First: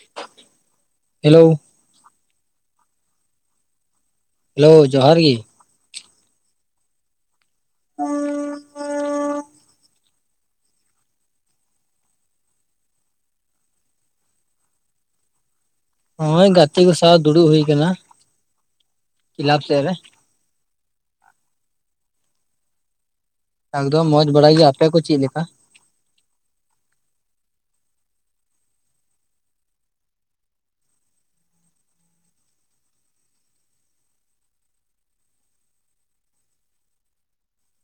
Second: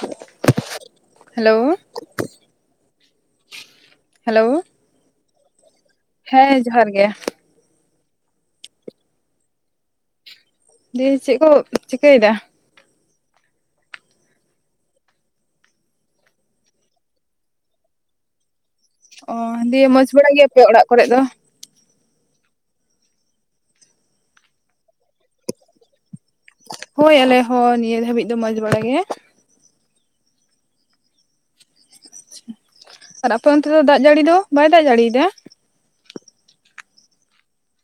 [inaudible] Hello hello. ᱚ ᱡᱚᱦᱟᱨ ᱜᱮ᱾ ᱦᱮᱸ ᱡᱚᱦᱟᱨ ᱜᱮ᱾ ᱦ [inaudible] ᱫᱤᱭᱮ ᱪᱮᱫ ᱠᱚ ᱪᱤᱠᱟᱹᱭᱮᱫᱟ᱾ ᱱᱚᱜ-ᱚᱭ ᱜᱟᱛᱮ ᱠᱚ ᱥᱟᱶ ᱫᱩᱲᱩᱵᱽ ᱦᱩᱭ ᱟᱠᱟᱱᱟ᱾ ᱚᱻ ᱠᱞᱟᱵ ᱥᱮᱫ ᱫᱤᱭᱮ ᱨᱮ ᱢᱚᱸᱡᱽ ᱵᱟᱲᱟ ᱜᱮᱭᱟ ᱯᱮ ᱚᱲᱟᱜ ᱠᱚᱨᱮᱫ ᱫᱚ? ᱮᱠᱫᱚᱢ ᱢᱚᱸᱡᱽ ᱵᱟᱲᱟ ᱜᱮᱭᱟ ᱟᱯᱮ ᱠᱚ ᱪᱮᱫ ᱞᱮᱠᱟ᱾ ᱦᱚᱭ ᱟᱞᱮ ᱦᱚᱸ ᱱᱤᱭᱟᱹ ᱫᱷᱟᱹᱵᱤᱡ ᱫᱚ ᱢᱚᱸᱡᱽ ᱵᱟᱲᱟ ᱜᱮ᱾ ᱟᱨ ᱟᱯᱮ ᱚᱱᱛᱮ ᱫᱚ ᱫᱟᱜ ᱡᱟᱹᱲᱤ ᱫᱚ ᱵᱟᱭ ᱫᱟᱜ ᱡᱟᱹᱲᱤᱭᱮᱫᱟ᱾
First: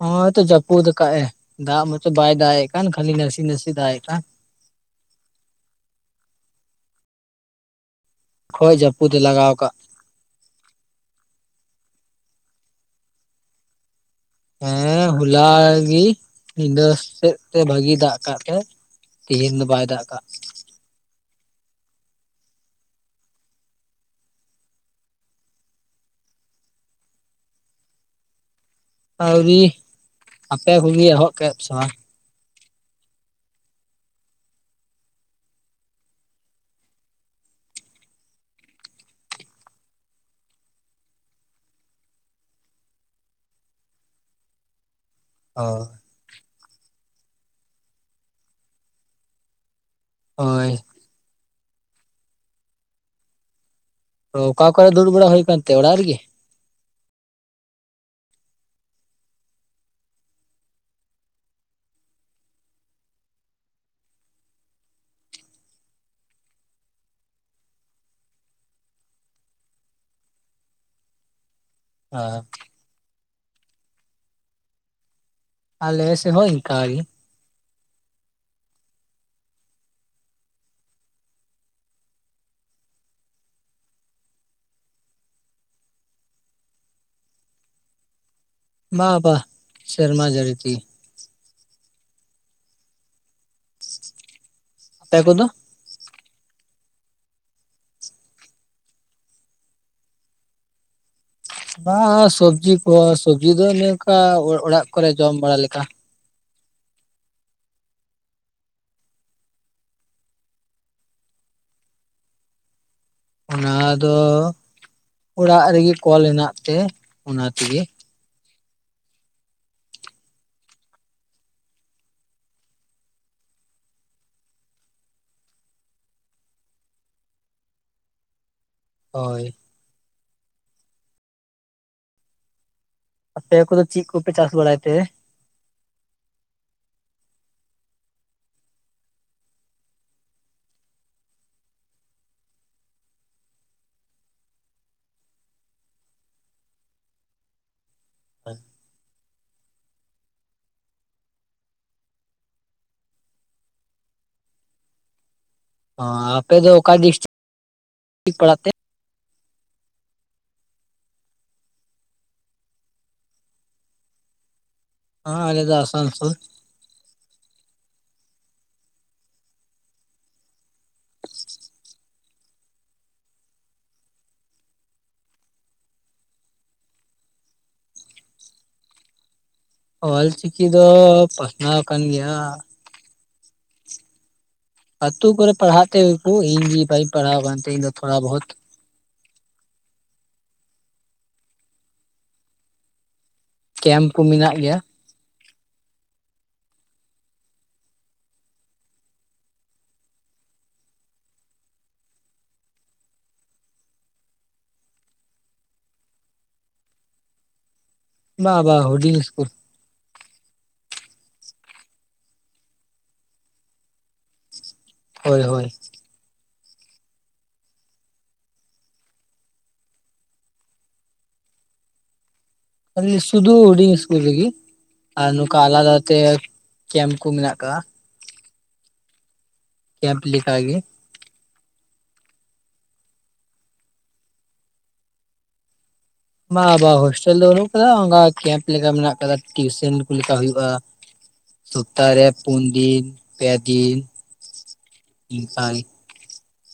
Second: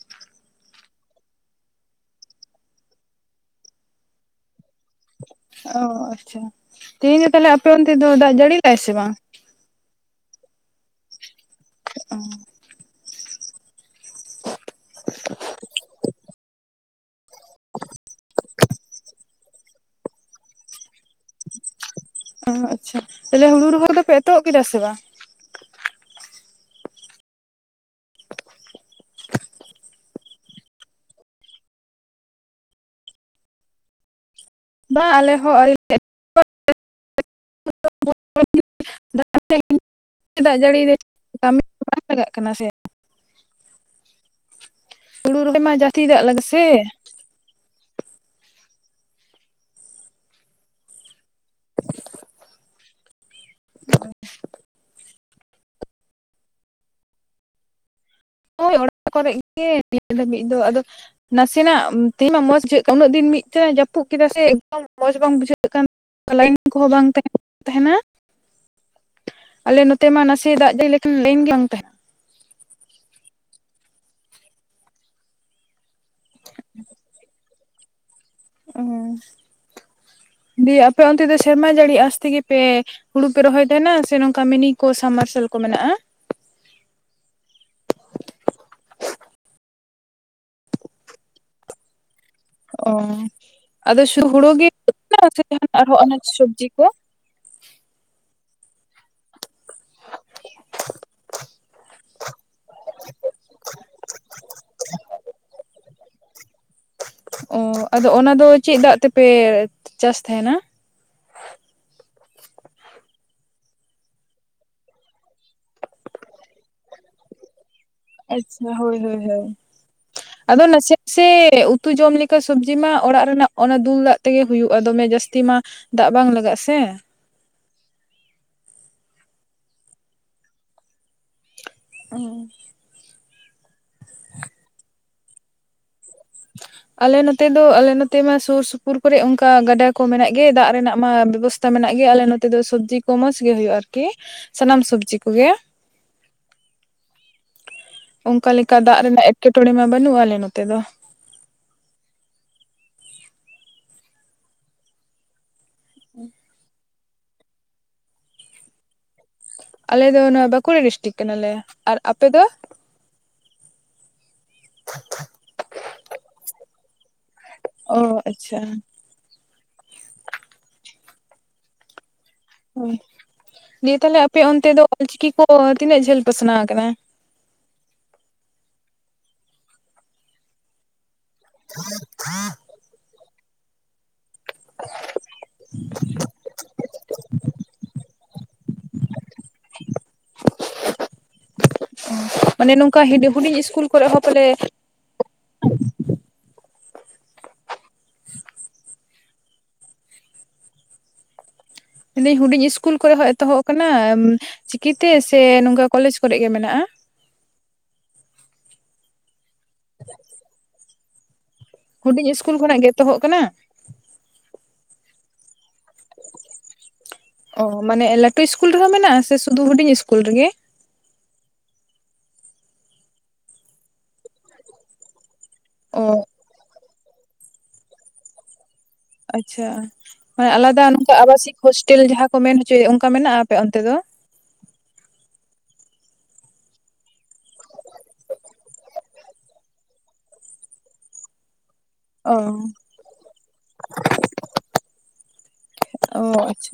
ᱦᱚᱸᱜ-ᱛᱚ ᱡᱟᱹᱯᱩᱫ ᱟᱠᱟᱜ-ᱮ ᱫᱟᱜ ᱢᱟᱛᱚ ᱵᱟᱭ ᱫᱟᱜ ᱮᱜ ᱠᱟᱱ ᱠᱷᱟᱹᱞᱤ ᱱᱟᱥᱮ ᱱᱟᱥᱮ ᱫᱟᱜᱮᱫ ᱠᱟᱱ᱾ ᱚ ᱟᱪᱪᱷᱟ ᱛᱮᱦᱮᱸᱧ ᱫᱚᱸ ᱛᱟᱦᱚᱸᱞᱮ ᱟᱯᱮ ᱚᱱᱛᱮ ᱫᱚ ᱫᱟᱜ ᱡᱟᱹᱲᱤ ᱦᱚᱭ ᱞᱮᱫᱟᱭ ᱥᱮ ᱡᱟᱹᱯᱩᱫ ᱵᱟᱝ ᱮ ᱞᱟᱜᱟᱣ ᱠᱟᱜ ᱦ [inaudible] ᱦᱮᱸ ᱦᱚᱞᱟ ᱜᱤ ᱧᱤᱫᱟᱹ ᱥᱮᱫ ᱛᱮ ᱵᱷᱟᱜᱤ ᱫᱟᱜ ᱟᱠᱟᱫ ᱛᱮ᱾ ᱛᱦᱤᱧ ᱫᱚ ᱵᱟᱭ ᱫᱟᱜ ᱟᱠᱟᱜ-ᱟ᱾ ᱚ ᱟᱪᱪᱷᱟ ᱛᱟᱦᱚᱞᱮ ᱦᱩᱲᱩ ᱨᱚᱦᱚᱭ ᱫᱚᱯᱮ ᱮᱛᱚᱦᱚᱵ ᱠᱮᱫᱟ ᱥᱮ ᱵᱟᱝ ᱾ ᱟᱹᱣᱨᱤ ᱟᱯᱮ ᱠᱚᱜᱮ ᱮᱦᱚᱵ ᱠᱮᱜ-ᱟ ᱥᱮ ᱵᱟᱝ ᱾ ᱵᱟᱝ ᱟᱞᱮ ᱦᱚᱸ ᱟᱣᱨᱤ [inaudible] [inaudible] [inaudible] ᱠᱟᱹᱢᱤ ᱠᱚ ᱵᱟᱝ ᱞᱟᱜᱟᱜ ᱠᱟᱱᱟ ᱥᱮ ᱾ [inaudible] ᱦᱩᱲᱩ ᱨᱚᱦᱚᱭ ᱢᱟ ᱦᱳᱭ ᱡᱟᱹᱥᱛᱤ ᱫᱟᱜ ᱞᱟᱜᱟᱜ-ᱟ ᱥᱮ ᱾ ᱦᱚᱭ [inaudible] ᱚ ᱚᱠᱟ ᱠᱚᱨᱮ ᱫᱩᱲᱩᱵ ᱵᱟᱲᱟ ᱦᱩᱭ ᱠᱟᱱᱛᱮ ᱚᱲᱟᱜ ᱨᱮᱜᱮ ᱾ ᱦᱳᱭ ᱚᱲᱟᱜ ᱠᱚᱨᱮ ᱜᱮ ᱱᱤᱭᱟᱹ ᱫᱷᱟᱹᱵᱤᱡ ᱫᱚ ᱟᱫᱚ ᱱᱟᱥᱮᱱᱟᱜ ᱛᱮᱦᱮᱧ ᱢᱟ ᱢᱚᱸᱡᱽ ᱵᱩᱡᱷᱟᱹᱜ ᱠᱟᱱ ᱩᱱᱟᱹᱜ ᱫᱤᱱ ᱢᱤᱫ ᱛᱮ ᱡᱟᱹᱯᱩᱫ ᱠᱮᱫᱟ ᱥᱮ ᱮᱠᱫᱚᱢ ᱢᱚᱸᱡᱽ ᱵᱟᱝ ᱵᱩᱡᱷᱟᱹᱜ ᱠᱟᱱᱟ ᱾ ᱞᱟᱭᱤᱱ ᱠᱚᱦᱚᱸ ᱵᱟᱝ ᱛᱟᱦᱮᱱ ᱛᱟᱦᱮᱱᱟ ᱾ ᱟᱞᱮ ᱱᱚᱛᱮ ᱢᱟ ᱱᱟᱥᱮᱭᱟᱜ ᱫᱟᱜ ᱡᱟᱹᱲᱤ ᱞᱮᱠᱷᱟᱱ ᱞᱟᱹᱭᱤᱱ ᱜᱮ ᱵᱟᱝ ᱛᱟᱦᱮᱸᱱ ᱾ ᱟᱪᱪᱷᱟ ᱟᱞᱮ ᱥᱮᱫ ᱦᱚᱸ ᱮᱱᱠᱟ ᱜᱮ ᱾ ᱚ ᱫᱤᱭᱮ ᱟᱯᱮ ᱚᱱᱛᱮ ᱫᱚ ᱥᱮᱨᱢᱟ ᱡᱟᱹᱲᱤ ᱟᱥᱛᱮ ᱜᱮᱯᱮ ᱦᱩᱲᱩ ᱯᱮ ᱨᱚᱦᱚᱭ ᱛᱟᱦᱮᱱᱟ ᱥᱮ ᱱᱚᱝᱠᱟ ᱢᱤᱱᱤ ᱠᱚ ᱥᱟᱢᱟᱨᱥᱮᱟᱞ ᱠᱚ ᱢᱮᱱᱟᱜ-ᱟ ᱾ ᱵᱟ ᱵᱟᱦ ᱥᱮᱨᱢᱟ ᱡᱟᱹᱲᱤ ᱛᱮᱜᱮ ᱾ ᱚ ᱟᱫᱚ ᱦᱩᱲᱩ ᱜᱮ ᱟᱯᱮ ᱠᱚᱫᱚ [inaudible] ᱟᱱᱟᱡ ᱥᱚᱵᱡᱤ ᱠᱚ [inaudible] ᱵᱟ ᱥᱚᱵᱽᱡᱤ ᱠᱚ ᱥᱚᱵᱽᱡᱤ ᱫᱚ ᱚᱱᱮ ᱚᱱᱠᱟ ᱚᱲᱟᱜ ᱠᱚᱨᱮ ᱡᱚᱢ ᱵᱟᱲᱟ ᱞᱮᱠᱟ ᱾ ᱚ ᱟᱫᱚ ᱚᱱᱟ ᱫᱚ ᱪᱮᱜ ᱫᱟᱜ ᱛᱮᱯᱮ ᱪᱟᱥ ᱛᱟᱦᱮᱱᱟ ᱾ ᱚᱱᱟ ᱫᱚ ᱚᱲᱟᱜ ᱨᱮᱜᱮ ᱠᱚᱞ ᱦᱮᱱᱟᱜ ᱛᱮ ᱚᱱᱟᱛᱴ ᱛᱮᱜᱮ ᱾ ᱟᱪᱪᱷᱟ ᱦᱳᱭ ᱦᱳᱭ ᱦᱳᱭ ᱾ [inaudible] ᱟᱫᱚ ᱱᱟᱥᱮᱼᱱᱟᱥᱮ ᱩᱛᱩ ᱡᱚᱢ ᱞᱮᱠᱟ ᱥᱚᱵᱽᱡᱤ ᱢᱟ ᱚᱲᱟᱜ ᱨᱮᱱᱟᱜ ᱚᱱᱟ ᱫᱩᱞ ᱫᱟᱜ ᱛᱮᱜᱮ ᱦᱩᱭᱩᱜᱼᱟ ᱫᱚᱢᱮ ᱡᱟᱹᱥᱛᱤ ᱢᱟ ᱫᱟᱜ ᱵᱟᱝ ᱞᱟᱜᱟᱜᱼᱟ ᱥᱮ᱾ ᱦᱳᱭ [inaudible] ᱟᱯᱮ ᱠᱚᱫᱚ ᱪᱤᱜ ᱠᱚᱯᱮ ᱪᱟᱥ ᱵᱟᱲᱟᱭ ᱛᱮ ᱾ [inaudible] ᱟᱞᱮ ᱱᱚᱛᱮ ᱫᱚ ᱟᱞᱮ ᱱᱚᱛᱮ ᱢᱟ ᱥᱩᱨ ᱥᱩᱯᱩᱨ ᱠᱚᱨᱮ ᱚᱝᱠᱟ ᱜᱟᱰᱟ ᱠᱚ ᱢᱮᱱᱟᱜ ᱜᱮ ᱫᱟᱜ ᱨᱮᱱᱟᱜ ᱢᱟ ᱵᱮᱵᱚᱥ ᱛᱟ ᱢᱮᱱᱟᱜ ᱜᱮᱭᱟ ᱟᱞᱮ ᱱᱚᱛᱮ ᱫᱚ ᱥᱚᱵᱽᱡᱤ ᱠᱚ ᱢᱚᱸᱡᱽ ᱜᱮ ᱦᱩᱭᱩᱜᱼᱟ ᱟᱨᱠᱤ ᱥᱟᱱᱟᱢ ᱥᱚᱵᱽᱡᱤ ᱠᱚᱜᱮ ᱾ ᱚᱝᱠᱟ ᱞᱮᱠᱟ ᱫᱟᱜ ᱨᱮᱱᱟᱜ ᱮᱴᱠᱮᱴᱚᱬᱮ ᱢᱟ ᱵᱟᱹᱱᱩᱜᱼᱟ ᱟᱞᱮ ᱱᱚᱛᱮ ᱫᱚ ᱾ ᱚ ᱟᱯᱮ ᱫᱚ ᱚᱠᱟ ᱰᱤᱥᱴᱤᱠᱴ ᱯᱟᱲᱟᱜ ᱛᱮ ᱟᱞᱮ ᱫᱚ ᱱᱚᱣᱟ ᱵᱟᱸᱠᱩᱲᱟ ᱰᱤᱥᱴᱤᱠ ᱠᱟᱱᱟᱞᱮ ᱟᱨ ᱟᱯᱮ ᱫᱚ ᱦᱚᱸ ᱟᱞᱮ ᱫᱚ ᱟᱥᱟᱱ ᱥᱳᱞ ᱾ ᱚ ᱟᱪᱪᱷᱟ ᱾ ᱫᱤᱭᱮ ᱛᱟᱦᱞᱮ ᱟᱯᱮ ᱚᱱᱛᱮ ᱫᱚ ᱚᱞᱪᱤᱠᱤ ᱠᱚ ᱛᱤᱱᱟᱹᱜ ᱡᱷᱟᱹᱞ ᱯᱟᱥᱱᱟᱣ ᱠᱟᱱᱟ ᱾ ᱚᱞ ᱪᱤᱠᱤ ᱫᱚ ᱯᱟᱥᱱᱟᱣ ᱠᱟᱱ ᱜᱮᱭᱟ ᱾ ᱟᱹᱛᱩ ᱠᱚᱨᱮ ᱯᱟᱲᱦᱟᱜ ᱛᱟᱦᱮᱸᱜ ᱜᱮᱠᱚ ᱤᱧ ᱜᱤ ᱵᱟᱹᱧ ᱯᱟᱲᱦᱟᱣ ᱠᱟᱱᱛᱮ ᱤᱧ ᱛᱷᱚᱲᱟ ᱵᱚᱦᱳᱛ [inaudible] ᱢᱟᱱᱮ ᱱᱚᱝᱠᱟ ᱦᱤᱰᱤ ᱦᱩᱰᱤᱧ ᱤᱥ ᱠᱮᱢᱯ ᱠᱚ ᱢᱮᱱᱟᱜ ᱜᱮᱭᱟ᱾ ᱢᱮᱱᱫᱟᱹᱧ ᱦᱩᱰᱤᱧ ᱤᱥᱠᱩᱞ ᱠᱚᱨᱮ ᱦᱚᱸ ᱮᱛᱚᱦᱚᱵ ᱟᱠᱟᱱᱟ ᱪᱤᱠᱤᱛᱮ ᱥᱮ ᱱᱚᱝᱠᱟ ᱠᱚᱞᱮᱡᱽ ᱠᱚᱨᱮ ᱜᱮ ᱢᱮᱱᱟᱜᱼᱟ? ᱵᱟᱝ ᱵᱟ ᱦᱩᱰᱤᱝ ᱤᱥᱠᱩᱞ᱾ [inaudible] ᱦᱩᱰᱤᱧ ᱤᱥᱠᱩᱞ ᱠᱷᱚᱱᱟᱜ ᱜᱮ ᱮᱛᱚᱦᱚᱜ ᱠᱟᱱᱟ᱾ ᱦᱳᱭ ᱦᱳᱭ᱾ ᱚ ᱢᱟᱱᱮ ᱞᱟᱹᱴᱩ ᱤᱥᱠᱩᱞ ᱨᱮᱦᱚᱸ ᱢᱮᱱᱟᱜᱼᱟ᱾ ᱥᱮ ᱥᱩᱫᱩ ᱦᱩᱰᱤᱧ ᱤᱥᱠᱩᱞ ᱨᱮᱜᱮ? ᱚ ᱞᱟᱹᱫᱟᱹᱧ ᱥᱩᱫᱩ ᱦᱩᱰᱤᱧ ᱤᱥᱠᱩᱞ ᱨᱤᱜᱤ ᱟᱨ ᱱᱚᱝᱠᱟ ᱚ ᱟᱞᱟᱫᱟᱛᱮ ᱠᱮᱢᱯ ᱠᱩ ᱢᱮᱱᱟᱜ ᱠᱟᱜᱼᱟ᱾ ᱟᱪᱪᱷᱟ ᱠᱮᱢᱯ ᱢᱟᱱᱮ ᱞᱮᱠᱟᱜᱮ ᱟᱞᱟᱫᱟ ᱱᱚᱝᱠᱟ ᱟᱵᱟᱥᱤᱠ ᱦᱳᱥᱴᱮᱞ ᱡᱟᱦᱟᱸ ᱠᱚ ᱢᱮᱱ ᱦᱚᱪᱚᱭᱮᱫ ᱚᱱᱠᱟ ᱢᱮᱱᱟᱜᱼᱟ ᱟᱯᱮ ᱚᱱᱛᱮ ᱫᱚ? ᱵᱟᱝᱼᱵᱟ ᱦᱳᱥᱴᱮᱞ ᱫᱚ ᱵᱟᱹᱱᱩᱜ ᱠᱟᱫᱟ ᱚᱱᱠᱟ ᱠᱮᱢᱯ ᱞᱮᱠᱟ ᱢᱮᱱᱟᱜ ᱠᱟᱫᱟ ᱴᱤᱭᱩᱥᱚᱱ ᱠᱚ ᱞᱮᱠᱟ ᱦᱩᱭᱩᱜ-ᱟ᱾ ᱥᱚᱯᱛᱟᱨᱮ ᱚ ᱯᱩᱱ ᱫᱤᱱ, ᱯᱮ ᱫᱤᱱ ᱤᱱᱠᱟ ᱜᱮ᱾ ᱚ ᱟᱪᱷᱟ᱾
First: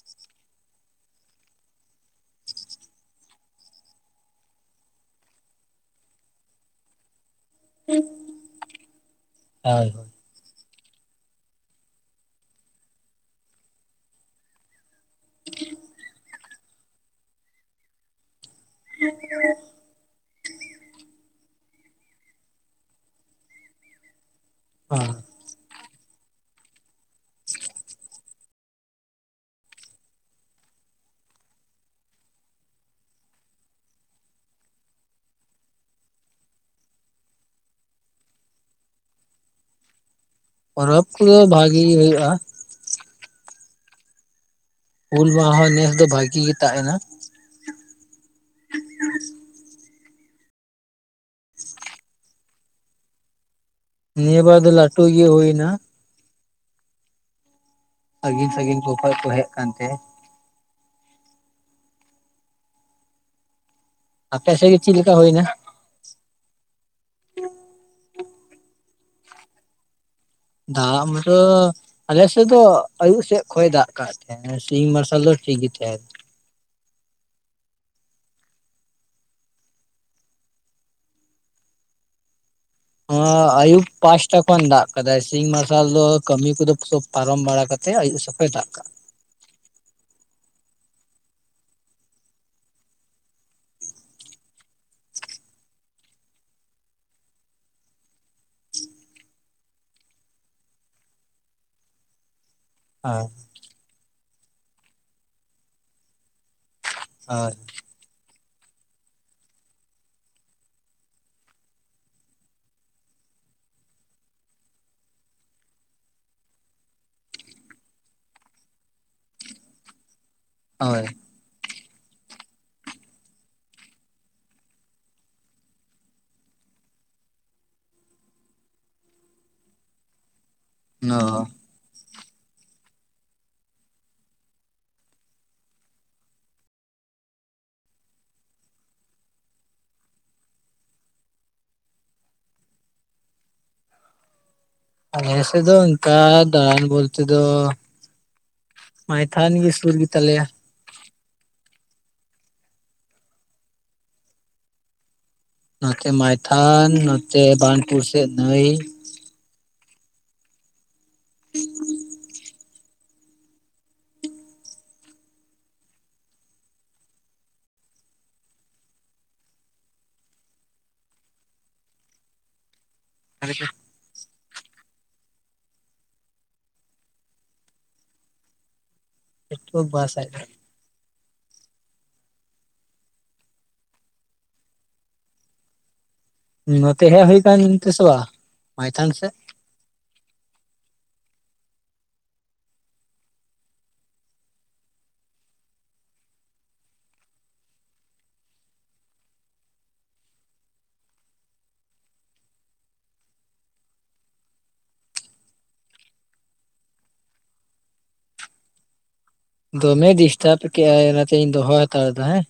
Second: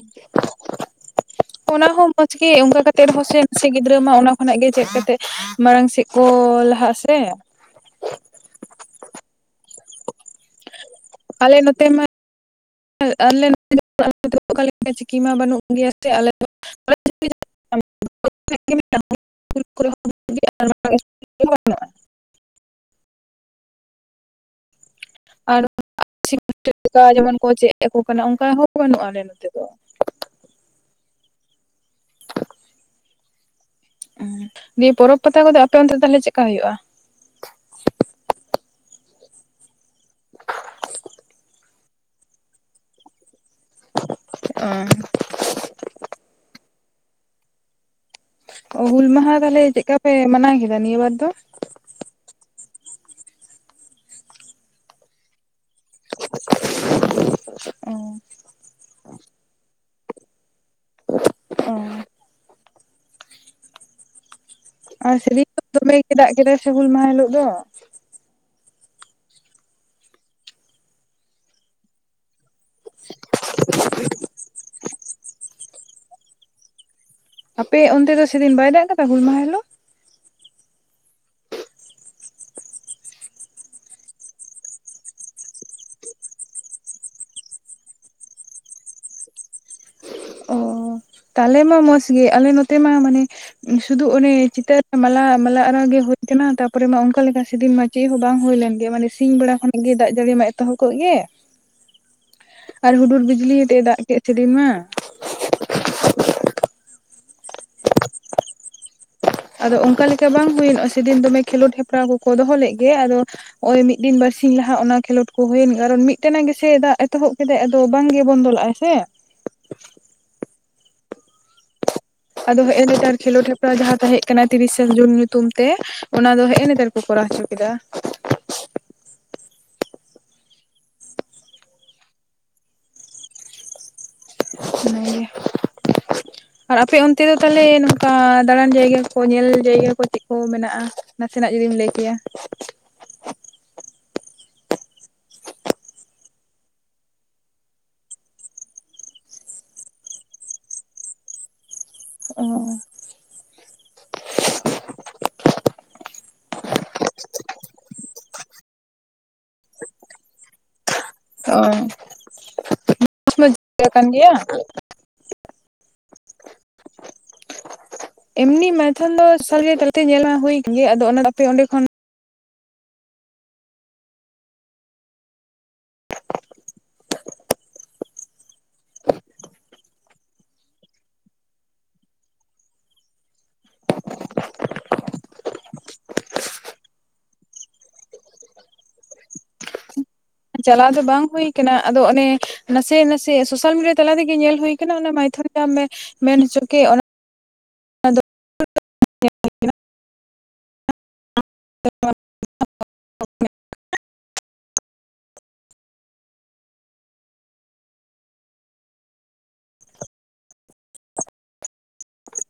ᱚᱱᱟ ᱦᱚᱸ ᱢᱚᱸᱡᱽ ᱜᱮ ᱚᱱᱠᱟ ᱠᱟᱛᱮᱜ ᱨᱮᱦᱚᱸ ᱥᱮ ᱱᱟᱥᱮ ᱜᱤᱫᱽᱨᱟᱹ ᱢᱟ ᱚᱱᱟ ᱠᱷᱚᱱᱟᱜ ᱜᱮ ᱪᱮᱫ ᱠᱟᱛᱮᱜᱼᱼ ᱢᱟᱲᱟᱝ ᱥᱮᱫ ᱠᱚ ᱞᱟᱦᱟᱜᱼᱟ ᱥᱮ᱾ ᱦᱳᱭ ᱦᱳᱭ᱾ ᱟᱞᱮ ᱱᱚᱛᱮ ᱢᱟ [unintelligible] ᱪᱤᱠᱤ ᱢᱟ ᱵᱟᱹᱱᱩᱜ ᱜᱮᱭᱟ ᱥᱮ ᱟᱞᱮ᱾ [unintelligible] [inaudible] [unintelligible] [inaudible] ᱦᱚ᱾ [unintelligible] ᱞᱮᱠᱟ ᱡᱮᱢᱚᱱ ᱠᱚ ᱪᱮᱫ ᱟᱠᱚ ᱠᱟᱱᱟ ᱚᱝᱠᱟ ᱦᱚᱸ ᱵᱟᱹᱱᱩᱜᱼᱟ ᱟᱞᱮ ᱱᱚᱛᱮ ᱫᱚ᱾ ᱚᱸ᱾ ᱫᱤᱭᱮ ᱯᱚᱨᱚᱵᱽ ᱯᱟᱛᱟ ᱠᱚᱫᱚ ᱟᱯᱮ ᱚᱱᱛᱮ ᱛᱟᱦᱞᱮ ᱪᱮᱫᱠᱟ ᱦᱩᱭᱩᱜᱼᱟ? ᱯᱚᱨᱚᱵᱽ ᱠᱚᱫᱚ ᱵᱷᱟᱜᱤ ᱜᱮ ᱦᱩᱭᱩᱜ-ᱟ᱾ ᱚ᱾ ᱩᱞ, ᱵᱟᱦᱟ ᱦᱚᱸ ᱱᱮᱥ ᱫᱚ ᱵᱷᱟᱜᱤ ᱜᱮ ᱛᱟ ᱮᱱᱟ᱾ ᱚ ᱦᱩᱞ ᱢᱟᱦᱟ ᱛᱟᱦᱚᱞᱮ ᱪᱮᱫᱠᱟ ᱯᱮ ᱢᱟᱱᱟᱣ ᱠᱮᱫᱟ ᱱᱤᱭᱟᱹ ᱵᱟᱨ ᱫᱚ? ᱱᱤᱭᱟᱹ ᱵᱟᱨ ᱫᱚ ᱞᱟᱹᱴᱩ ᱜᱮ ᱦᱩᱭᱱᱟ᱾ [inaudible] ᱥᱟᱺᱜᱤᱧ ᱥᱟᱺᱜᱤᱧ ᱠᱚ ᱠᱷᱚᱡ ᱠᱚ ᱦᱮᱡ ᱟᱠᱟᱱ ᱛᱟᱦᱮᱸᱫ। ᱚ᱾ ᱟᱯᱮ ᱥᱮᱫ ᱜᱮ ᱪᱮᱫ ᱞᱮᱠᱟ ᱟᱨ ᱥᱟᱹᱨᱤ ᱦᱩᱭᱱᱟ ᱜᱮ ᱫᱚᱢᱮ ᱜᱮ ᱫᱟᱜ ᱠᱮᱫᱟᱭ ᱥᱮ ᱦᱩᱞ ᱢᱟᱦᱟ ᱦᱤᱞᱚᱜ ᱫᱚ। ᱫᱟᱜ ᱢᱟᱛᱚ ᱟᱞᱮᱥᱮᱫ ᱫᱚ ᱟᱭᱩᱵ ᱥᱮᱫ ᱠᱷᱚᱡ ᱫᱟᱜ ᱠᱟᱜ ᱛᱟᱦᱮᱸᱜ᱾ ᱥᱤᱧ ᱢᱟᱨᱥᱟᱞ ᱫᱚ ᱴᱷᱤᱠ ᱜᱮ ᱛᱟᱦᱮᱸ ᱟᱯᱮ ᱚᱱᱛᱮ ᱫᱚ ᱥᱮᱫᱤᱱ ᱵᱟᱭ ᱫᱟᱜ ᱠᱟᱫᱟ ᱦᱩᱞ ᱢᱟᱦᱟ ᱦᱤᱞᱚᱜ? ᱦᱚᱸ ᱟᱭᱩᱵ ᱯᱟᱸᱥᱴᱟ ᱠᱷᱚᱱ ᱫᱟᱜ ᱠᱟᱫᱟᱭ। ᱥᱤᱧ ᱢᱟᱨᱥᱟᱞ ᱫᱚ ᱠᱟᱹᱢᱤ ᱠᱚᱫᱚ ᱥᱚᱠ ᱯᱟᱨᱚᱢ ᱵᱟᱲᱟ ᱠᱟᱛᱮ ᱟᱭᱩᱵ ᱥᱮᱯᱷᱚᱭ ᱫᱟᱜ ᱠᱟᱜᱼᱟ। ᱛᱟᱦᱟᱞᱮ ᱢᱟ ᱢᱚᱸᱡᱽ ᱜᱮ। ᱟᱞᱮ ᱱᱚᱛᱮ ᱢᱟ ᱢᱟᱱᱮ ᱥᱩᱫᱷᱩ ᱚᱱᱮ ᱪᱤᱛᱟᱹᱨ ᱨᱮ ᱢᱟᱞᱟ ᱢᱟᱞᱟ ᱟᱨᱟᱣ ᱜᱮ ᱦᱳᱭ ᱠᱟᱱᱟ, ᱛᱟᱯᱚᱨᱮ ᱢᱟ ᱚᱱᱠᱟ ᱞᱮᱠᱟ ᱥᱮᱫᱤᱱ ᱢᱟ ᱪᱮᱫ ᱦᱚᱸ ᱵᱟᱝ ᱦᱩᱭ ᱞᱮᱱ ᱜᱮᱭᱥ। ᱢᱟᱱᱮ ᱥᱤᱧ ᱵᱮᱲᱟ ᱠᱷᱚᱱᱟᱜ ᱜᱮ ᱫᱟᱜ ᱡᱟᱹᱲᱤ ᱢᱟ ᱮᱛᱚᱦᱚᱵ ᱠᱚᱜ ᱜᱮ। [inaudible] ᱟᱨ ᱦᱩᱰᱩᱨ ᱵᱤᱡᱞᱤ ᱟᱛᱮᱜ ᱫᱟᱜ ᱠᱮᱫ ᱥᱮᱫᱤᱱ ᱢᱟ। ᱦᱳᱭ। ᱟᱫᱚ ᱚᱱᱠᱟ ᱞᱮᱠᱟ ᱵᱟᱝ ᱦᱩᱭᱮᱱᱚᱜᱼᱟ᱾ ᱥᱮᱫᱤᱱ ᱫᱚᱢᱮ ᱠᱷᱮᱞᱳᱰ ᱦᱮᱯᱨᱟᱣ ᱠᱚᱠᱚ ᱫᱚᱦᱚ ᱞᱮᱫ ᱜᱮ। ᱟᱫᱚ ᱦᱚᱸᱜᱼᱚᱭ ᱢᱤᱫ ᱫᱤᱱ ᱵᱟᱨᱥᱤᱧ ᱞᱟᱦᱟ ᱚᱱᱟ ᱠᱷᱮᱞᱳᱰ ᱠᱚ ᱦᱩᱭᱮᱱ ᱜᱮ। ᱠᱟᱨᱚᱱ ᱢᱤᱫ ᱴᱟᱱᱟ ᱜᱮ ᱥᱮ ᱪᱮᱫ ᱫᱟᱜ ᱮᱛᱚᱦᱚᱵ ᱠᱮᱫᱟᱭ ᱟᱫᱚ ᱟᱫᱚ ᱵᱟᱝ ᱜᱮ ᱵᱚᱱᱫᱚ ᱞᱟᱜ ᱟᱭ ᱥᱮ᱾ ᱦᱳᱭ, ᱟᱫᱚ ᱦᱮᱜ ᱮ ᱱᱮᱛᱟᱨ ᱠᱷᱮᱞᱳᱰ ᱦᱮᱯᱨᱟᱣ ᱡᱟᱦᱟᱸ ᱛᱟᱦᱮᱸᱜ ᱠᱟᱱᱟ ᱛᱤᱨᱤᱥᱮ ᱡᱩᱱ ᱧᱩᱛᱩᱢ ᱛᱮ᱾ ᱚᱱᱟ ᱫᱚ ᱦᱮᱸᱜ ᱮ ᱱᱮᱛᱟᱨ ᱠᱚ ᱠᱚᱨᱟᱣ ᱦᱚᱪᱚ ᱠᱮᱫᱟ᱾ ᱚ ᱚᱱᱟ ᱜᱮ᱾ [inaudible] ᱟᱨ ᱟᱯᱮ ᱚᱱᱛᱮ ᱫᱚ ᱛᱟᱦᱟᱞᱮ ᱱᱚᱝᱠᱟ ᱫᱟᱲᱟᱱ ᱡᱟᱭᱜᱟ ᱠᱚ, ᱧᱮᱞ ᱡᱟᱭᱜᱟ ᱠᱚ ᱪᱮᱫ ᱠᱚ ᱢᱮᱱᱟᱜ-ᱟ? ᱱᱟᱥᱮ ᱱᱟᱜ ᱡᱩᱫᱤᱢ ᱞᱟᱹᱭ ᱠᱮᱭᱟ᱾ [inaudible] ᱟᱞᱮ ᱥᱮᱫ ᱫᱚ ᱚᱱᱠᱟ ᱫᱟᱲᱟᱱ ᱵᱚᱞ- ᱛᱮ ᱫᱚ ᱢᱟᱭᱛᱷᱟᱱ ᱜᱮ ᱥᱩᱨ ᱜᱮ ᱛᱟᱞᱮᱭᱟ᱾ ᱚ ᱱᱚᱛᱮ ᱢᱟᱭᱛᱷᱟᱱ, ᱱᱚᱛᱮ ᱵᱟᱱᱯᱩᱨ ᱥᱮᱫ ᱱᱟᱹᱭ᱾ ᱚ [inaudible] ᱠᱟᱱ ᱜᱮᱭᱟ᱾ [inaudible] ᱮᱢᱱᱤ ᱢᱟᱭᱛᱷᱟᱱ ᱫᱚ ᱥᱟᱸᱜᱮ ᱛᱟᱞᱟᱛᱮ ᱧᱮᱞ ᱢᱟ ᱦᱩᱭ ᱠᱟᱱ ᱜᱮ᱾ ᱟᱫᱚ ᱚᱱᱟ ᱟᱯᱮ ᱚᱸᱰᱮ ᱠᱷᱚᱱ ᱟᱨ ᱡᱮ [unintelligible] ᱱᱚᱛᱮ ᱦᱮᱡ ᱦᱩᱭ ᱠᱟᱱ ᱛᱮᱥ ᱵᱟᱝ ᱢᱟᱭᱛᱷᱟᱱ ᱥᱮᱫ᱾ ᱪᱟᱞᱟᱣ ᱫᱚ ᱵᱟᱝ ᱦᱩᱭ ᱟᱠᱟᱱᱟ᱾ ᱟᱫᱚ ᱚᱱᱮ ᱱᱟᱥᱮ ᱱᱟᱥᱮ ᱥᱳᱥᱟᱞ ᱢᱤᱰᱤᱭᱟ ᱛᱟᱞᱟ ᱛᱮᱜᱮ ᱧᱮᱞ ᱦᱩᱭ ᱠᱟᱱᱟ᱾ ᱚᱱᱟ ᱢᱟᱭᱛᱷᱚᱱ ᱡᱟᱦᱟᱸ ᱢᱮ ᱼᱼ ᱢᱮᱱ ᱦᱚᱪᱚ ᱠᱮᱜ, ᱚᱱᱟ ᱫᱚᱢᱮ ᱰᱤᱥᱴᱟᱵ ᱠᱮᱜ-ᱟᱭ ᱚᱱᱟᱛᱮᱧ ᱫᱚᱦᱚ ᱦᱟᱛᱟᱲ ᱮᱫᱟ ᱦᱮᱸ᱾